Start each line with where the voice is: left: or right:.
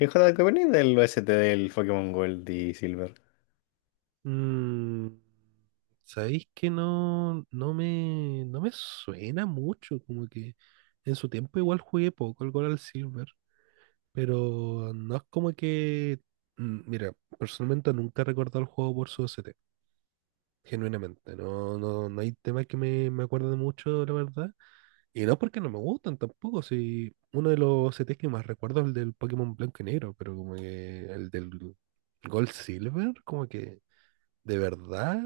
left: ¿Hijo de opináis del OST del Pokémon Gold y Silver?
right: Mm, Sabéis que no, no me suena mucho, como que en su tiempo igual jugué poco al Gold al Silver, pero no es como que, mira, personalmente nunca he recordado el juego por su OST. Genuinamente, no, no, no hay temas que me acuerden mucho, la verdad, y no porque no me gustan tampoco, si uno de los OSTs que más recuerdo es el del Pokémon Blanco y Negro, pero como que el del Gold Silver, como que... De verdad,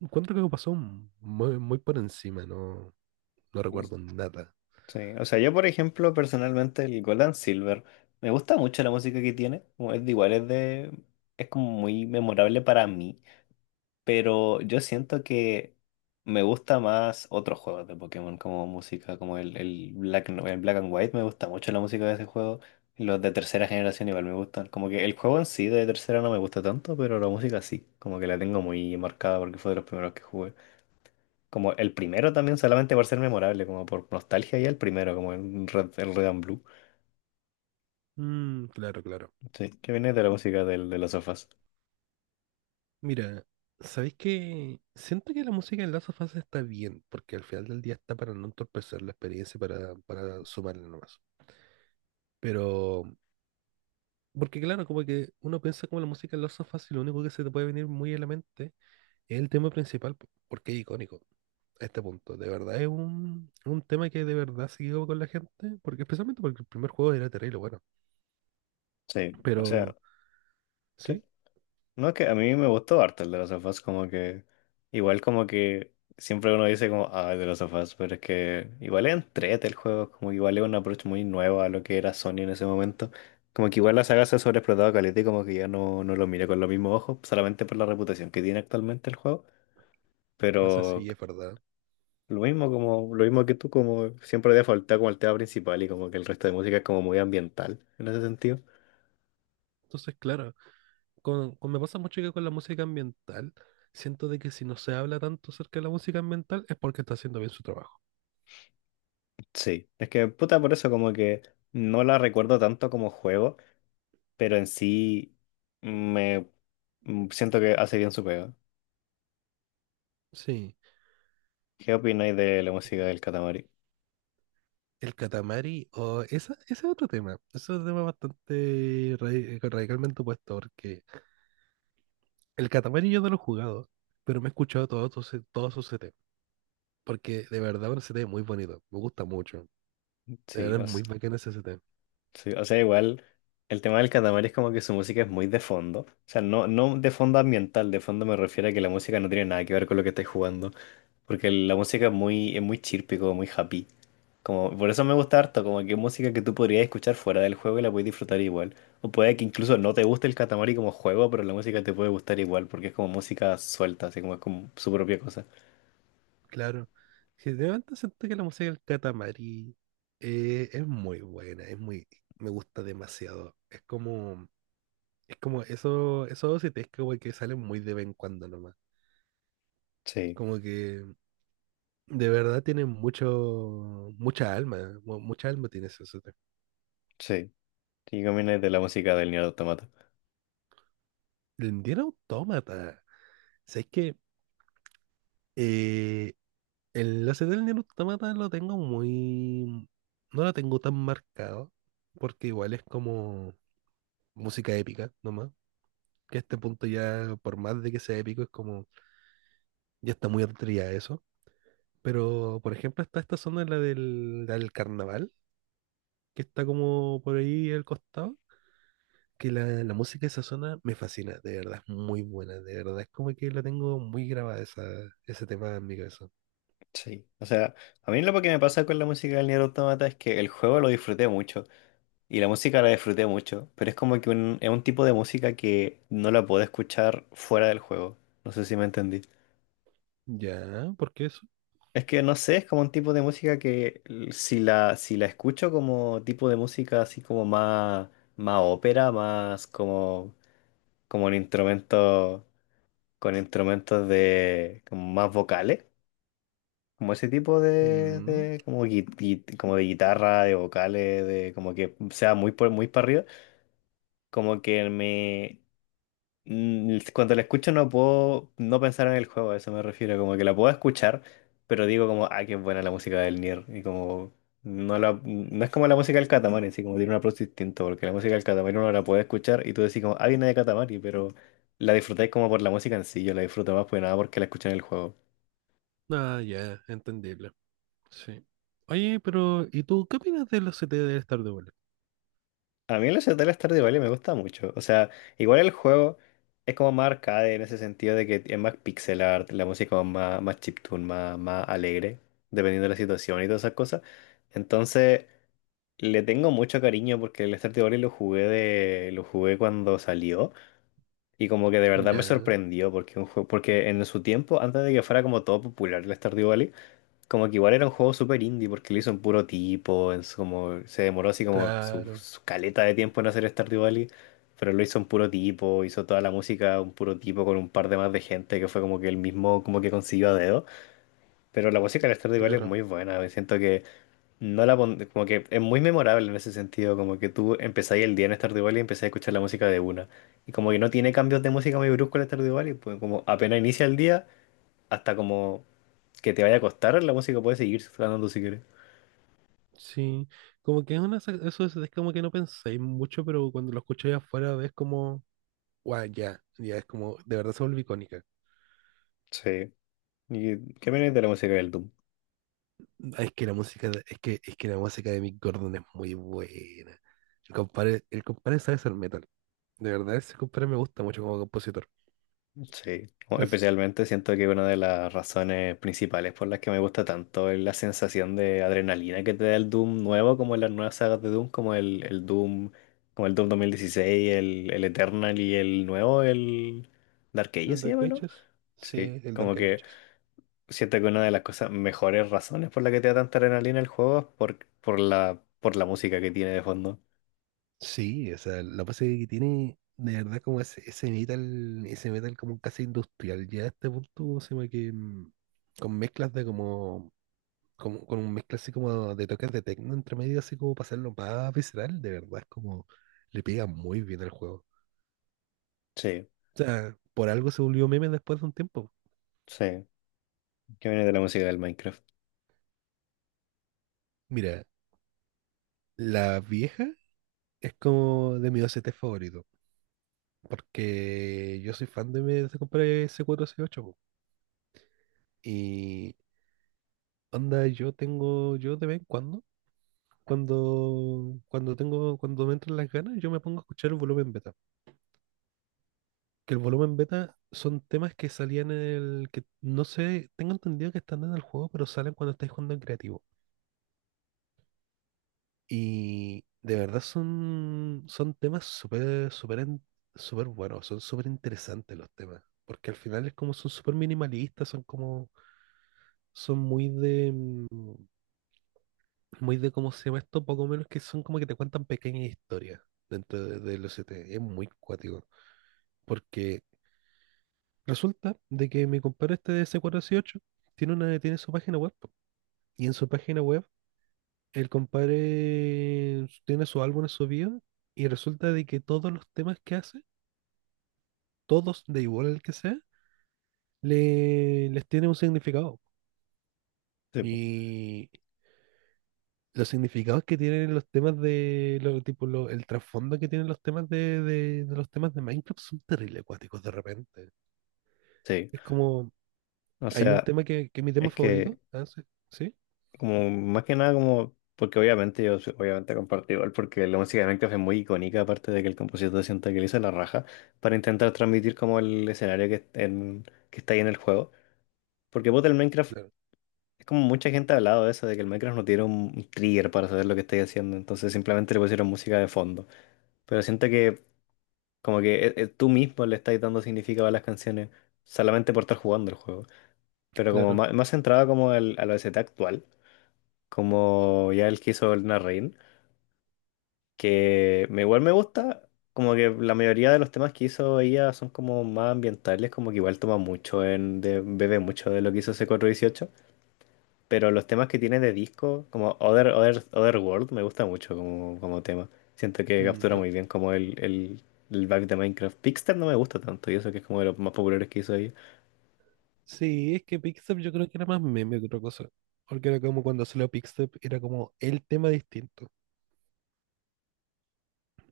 right: encuentro que pasó muy, muy por encima. No, no
left: No sé.
right: recuerdo nada.
left: Sí, o sea, yo por ejemplo, personalmente el Gold and Silver, me gusta mucho la música que tiene, como es de igual, es de, es como muy memorable para mí, pero yo siento que me gusta más otros juegos de Pokémon como música, como el Black, el Black and White, me gusta mucho la música de ese juego, los de tercera generación igual me gustan, como que el juego en sí de tercera no me gusta tanto, pero la música sí, como que la tengo muy marcada porque fue de los primeros que jugué. Como el primero también solamente por ser memorable, como por nostalgia ya el primero, como el Red and Blue.
right: Mm, claro, claro.
left: Sí, que viene de la música del, de los sofás.
right: Mira, ¿sabéis que siento que la música en Last of Us está bien, porque al final del día está para no entorpecer la experiencia, para sumarle nomás? Pero, porque claro, como que uno piensa como la música en Last of Us y lo único que se te puede venir muy a la mente es el tema principal, porque es icónico a este punto. De verdad es un tema que de verdad se quedó con la gente, porque especialmente porque el primer juego era terrible, bueno.
left: Sí, o sea,
right: Pero
left: sí.
right: sí,
left: No es que a mí me gustó harto el de los sofás, como que igual como que siempre uno dice como, ah, el de los sofás, pero es que igual es entrete el juego, como que igual es un approach muy nuevo a lo que era Sony en ese momento. Como que igual la saga se ha sobreexplotado caleta y como que ya no lo mira con los mismos ojos, solamente por la reputación que tiene actualmente el juego.
right: no sé
left: Pero
right: si es verdad.
left: lo mismo, como, lo mismo que tú, como siempre había faltado como el tema principal y como que el resto de música es como muy ambiental en ese sentido.
right: Entonces, claro, me pasa mucho que con la música ambiental, siento de que si no se habla tanto acerca de la música ambiental es porque está haciendo bien su trabajo.
left: Sí, es que puta por eso como que no la recuerdo tanto como juego, pero en sí me siento que hace bien su pega.
right: Sí,
left: ¿Qué opináis de la música del Katamari?
right: el Katamari, o esa, ese es otro tema bastante radicalmente opuesto, porque el Katamari yo no lo he jugado, pero me he escuchado todos sus CT, porque de verdad es un CT muy bonito, me gusta mucho, de
left: Sí,
right: verdad es muy bacán ese CT.
left: sí, o sea, igual el tema del Catamar es como que su música es muy de fondo. O sea, no, no de fondo ambiental, de fondo me refiero a que la música no tiene nada que ver con lo que estáis jugando. Porque la música es muy chirpy, como muy happy. Como, por eso me gusta harto, como que es música que tú podrías escuchar fuera del juego y la puedes disfrutar igual. O puede que incluso no te guste el Katamari como juego, pero la música te puede gustar igual, porque es como música suelta, así como es como su propia cosa.
right: Claro. Si de momento siento que la música del Katamari es muy buena, me gusta demasiado. Es como eso, esos OSTs que, güey, que salen muy de vez en cuando nomás.
left: Sí,
right: Como que de verdad tienen mucho, mucha alma, mucha alma tiene ese OST.
left: sí. ¿Y qué opinas de la música del Nier Automata?
right: El Nier Automata. ¿Sabes que el OST del Nier Automata no lo tengo tan marcado, porque igual es como música épica nomás que a este punto ya, por más de que sea épico, es como, ya está muy atrevida eso? Pero, por ejemplo, está esta zona, la del carnaval, que está como por ahí al costado, que la música de esa zona me fascina, de verdad, es muy buena, de verdad, es como que la tengo muy grabada esa, ese tema en mi cabeza.
left: Sí, o sea, a mí lo que me pasa con la música del Nier Automata es que el juego lo disfruté mucho y la música la disfruté mucho, pero es como que es un tipo de música que no la puedo escuchar fuera del juego. No sé si me entendí.
right: Ya, ¿por qué eso?
left: Es que no sé, es como un tipo de música que si la, si la escucho como tipo de música así como más, ópera, más como, como un instrumento con instrumentos de como más vocales. Como ese tipo de,
right: Mm,
left: de como, como de guitarra, de vocales, de como que sea muy por muy para arriba, como que me cuando la escucho no puedo no pensar en el juego, a eso me refiero, como que la puedo escuchar, pero digo como, ah, qué buena la música del Nier, y como no la no es como la música del Katamari, sí, como tiene un approach distinto, porque la música del Katamari uno la puede escuchar y tú decís como, ah, viene de Katamari, pero la disfrutáis como por la música en sí, yo la disfruto más pues nada porque la escuché en el juego.
right: ah, ya, entendible, sí. Oye, pero, ¿y tú qué opinas de los C T de Stardew Valley?
left: A mí la ciudad del Stardew Valley me gusta mucho. O sea, igual el juego es como más arcade en ese sentido de que es más pixel art, la música es más chiptune, más alegre, dependiendo de la situación y todas esas cosas. Entonces, le tengo mucho cariño porque el Stardew Valley lo jugué cuando salió y como que de verdad me
right: Ya,
left: sorprendió porque un juego, porque en su tiempo, antes de que fuera como todo popular el Stardew Valley, como que igual era un juego súper indie porque lo hizo un puro tipo, como, se demoró así como su,
right: claro,
left: su caleta de tiempo en hacer Stardew Valley, pero lo hizo un puro tipo, hizo toda la música un puro tipo con un par de más de gente que fue como que el mismo como que consiguió a dedo. Pero la música de Stardew Valley es
right: claro.
left: muy buena, me siento que no la como que es muy memorable en ese sentido, como que tú empezáis el día en Stardew Valley y empezás a escuchar la música de una. Y como que no tiene cambios de música muy bruscos en Stardew Valley, pues como apenas inicia el día hasta como que te vaya a costar, la música puede seguir sonando si quieres.
right: Sí, como que es una, eso es como que no pensáis mucho, pero cuando lo escucháis afuera ves como, wow, ya, ya es como, de verdad se vuelve icónica.
left: Sí. ¿Y qué opinas de la música del Doom?
right: Ah, es que la música, es que la música de Mick Gordon es muy buena. El compadre sabe hacer metal. De verdad, ese compadre me gusta mucho como compositor.
left: Sí.
right: Entonces,
left: Especialmente siento que una de las razones principales por las que me gusta tanto es la sensación de adrenalina que te da el Doom nuevo, como en las nuevas sagas de Doom, como el Doom, como el Doom 2016 el Eternal y el nuevo, el Dark Age
right: ¿el
left: se
right: Dark
left: llama, ¿no?
right: Ages? Sí,
left: Sí.
right: el
left: Como
right: Dark
left: que
right: Ages.
left: siento que una de las cosas mejores razones por la que te da tanta adrenalina el juego es por la música que tiene de fondo.
right: Sí, o sea, la base que tiene, de verdad, como ese metal como casi industrial, ya a este punto, se llama que con mezclas de con un mezcla así como de toques de techno entre medio, así como para hacerlo más visceral, de verdad, es como le pega muy bien al juego.
left: Sí,
right: O sea, por algo se volvió meme después de un tiempo.
left: sí. ¿Qué viene de la música del Minecraft?
right: Mira, la vieja es como de mi OCT favorito, porque yo soy fan de me desde compré ese cuatro s ocho po. Y onda, yo de vez en cuando, cuando me entran las ganas, yo me pongo a escuchar el volumen beta, que el volumen beta son temas que salían en el que no sé, tengo entendido que están en el juego, pero salen cuando estáis jugando en creativo. Y de verdad son temas súper, súper, súper buenos, son súper interesantes los temas, porque al final es como son súper minimalistas, son como, son muy de cómo se llama esto, poco menos que son como que te cuentan pequeñas historias dentro del OCT, es muy cuático, porque resulta de que mi compadre este de C418 tiene su página web, po. Y en su página web, el compadre tiene sus álbumes subidos. Y resulta de que todos los temas que hace, todos, de igual el que sea, le, les tiene un significado.
left: Sí, po.
right: Y los significados que tienen los temas de, lo, tipo, lo- el trasfondo que tienen los temas de los temas de Minecraft son terrible acuáticos de repente.
left: Sí.
right: Es como,
left: O
right: hay un
left: sea,
right: tema que es mi tema
left: es
right: favorito.
left: que
right: Ah, sí, sí,
left: como más que nada como porque obviamente obviamente comparto igual porque la música de Minecraft es muy icónica aparte de que el compositor sienta que le hizo la raja para intentar transmitir como el escenario que, que está ahí en el juego. Porque puta, el Minecraft
right: claro.
left: es como mucha gente ha hablado de eso de que el Minecraft no tiene un trigger para saber lo que estáis haciendo, entonces simplemente le pusieron música de fondo. Pero siento que como que tú mismo le estás dando significado a las canciones solamente por estar jugando el juego. Pero como
right: Claro.
left: más, más centrado como al, a la OST actual, como ya el que hizo el Rain, que me, igual me gusta, como que la mayoría de los temas que hizo ella son como más ambientales, como que igual toma mucho en, de, bebe mucho de lo que hizo C418, pero los temas que tiene de disco, como Other World, me gusta mucho como, como tema. Siento que captura
right: Mm,
left: muy bien como el back de Minecraft. Pixter no me gusta tanto, y eso que es como de los más populares que hizo ella.
right: Sí, es que Quickstep yo creo que era más meme que otra cosa. Porque era como cuando salió Quickstep, era como el tema distinto.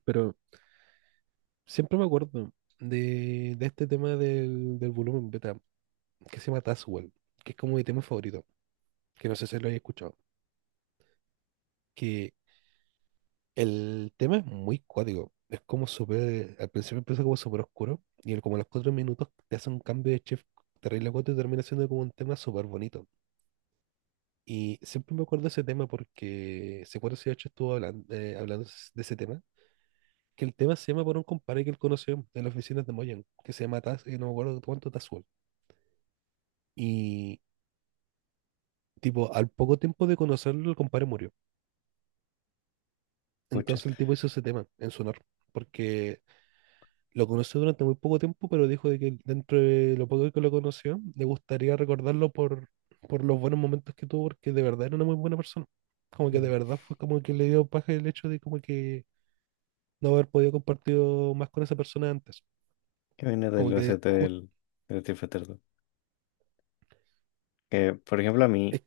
right: Pero siempre me acuerdo de este tema del volumen beta, que se llama Tazwell, que es como mi tema favorito, que no sé si lo hayas escuchado. Que el tema es muy cuático. Es como súper, al principio empieza como súper oscuro, y como a los 4 minutos te hace un cambio de chef terrible cuático y termina siendo como un tema súper bonito. Y siempre me acuerdo de ese tema porque C418 estuvo hablando, hablando de ese tema. Que el tema se llama por un compadre que él conoció en las oficinas de Moyan, que se llama Taz, no me acuerdo cuánto Tazuel. Y tipo, al poco tiempo de conocerlo, el compadre murió.
left: Mucha.
right: Entonces el tipo hizo ese tema en su honor, porque lo conoció durante muy poco tiempo, pero dijo de que dentro de lo poco que lo conoció, le gustaría recordarlo por los buenos momentos que tuvo, porque de verdad era una muy buena persona. Como que de
left: Mm.
right: verdad fue como que le dio paja el hecho de como que no haber podido compartir más con esa persona antes.
left: ¿Qué viene del
right: Como que
left: OST
right: justo
left: del Street Fighter 2? Que, por ejemplo, a mí.
right: es,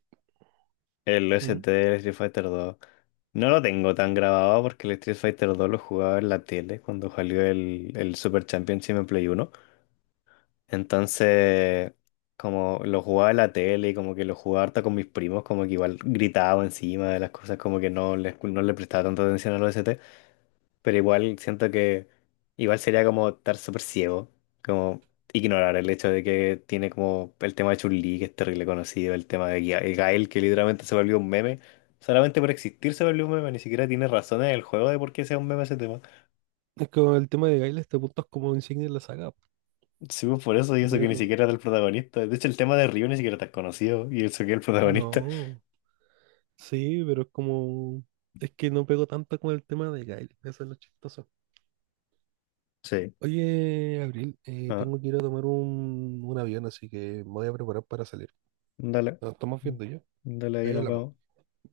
left: El
right: ¿mm?
left: OST del Street Fighter 2. No lo tengo tan grabado porque el Street Fighter 2 lo jugaba en la tele cuando salió el Super Championship en Play uno. Entonces, como lo jugaba en la tele y como que lo jugaba harta con mis primos, como que igual gritaba encima de las cosas, como que no le prestaba tanta atención al OST. Pero igual siento que igual sería como estar súper ciego, como ignorar el hecho de que tiene como el tema de Chun-Li, que es terrible conocido, el tema de Gael, que literalmente se volvió un meme. Solamente por existir se volvió un meme, ni siquiera tiene razones en el juego de por qué sea un meme ese tema.
right: Es como el tema de Gail, este punto es como insignia de la saga.
left: Sí, pues, por eso, y eso
right: De
left: que ni
right: verdad.
left: siquiera es el protagonista. De hecho, el tema de Ryu ni siquiera está conocido, y eso que es el protagonista.
right: No, sí, pero es como, es que no pego tanto con el tema de Gail, eso es lo chistoso.
left: Sí.
right: Oye, Abril,
left: Ah,
right: tengo que ir a tomar un avión, así que me voy a preparar para salir.
left: dale.
right: Nos estamos viendo ya.
left: Dale, ahí
right: Ahí
left: nos
right: hablamos.
left: vemos.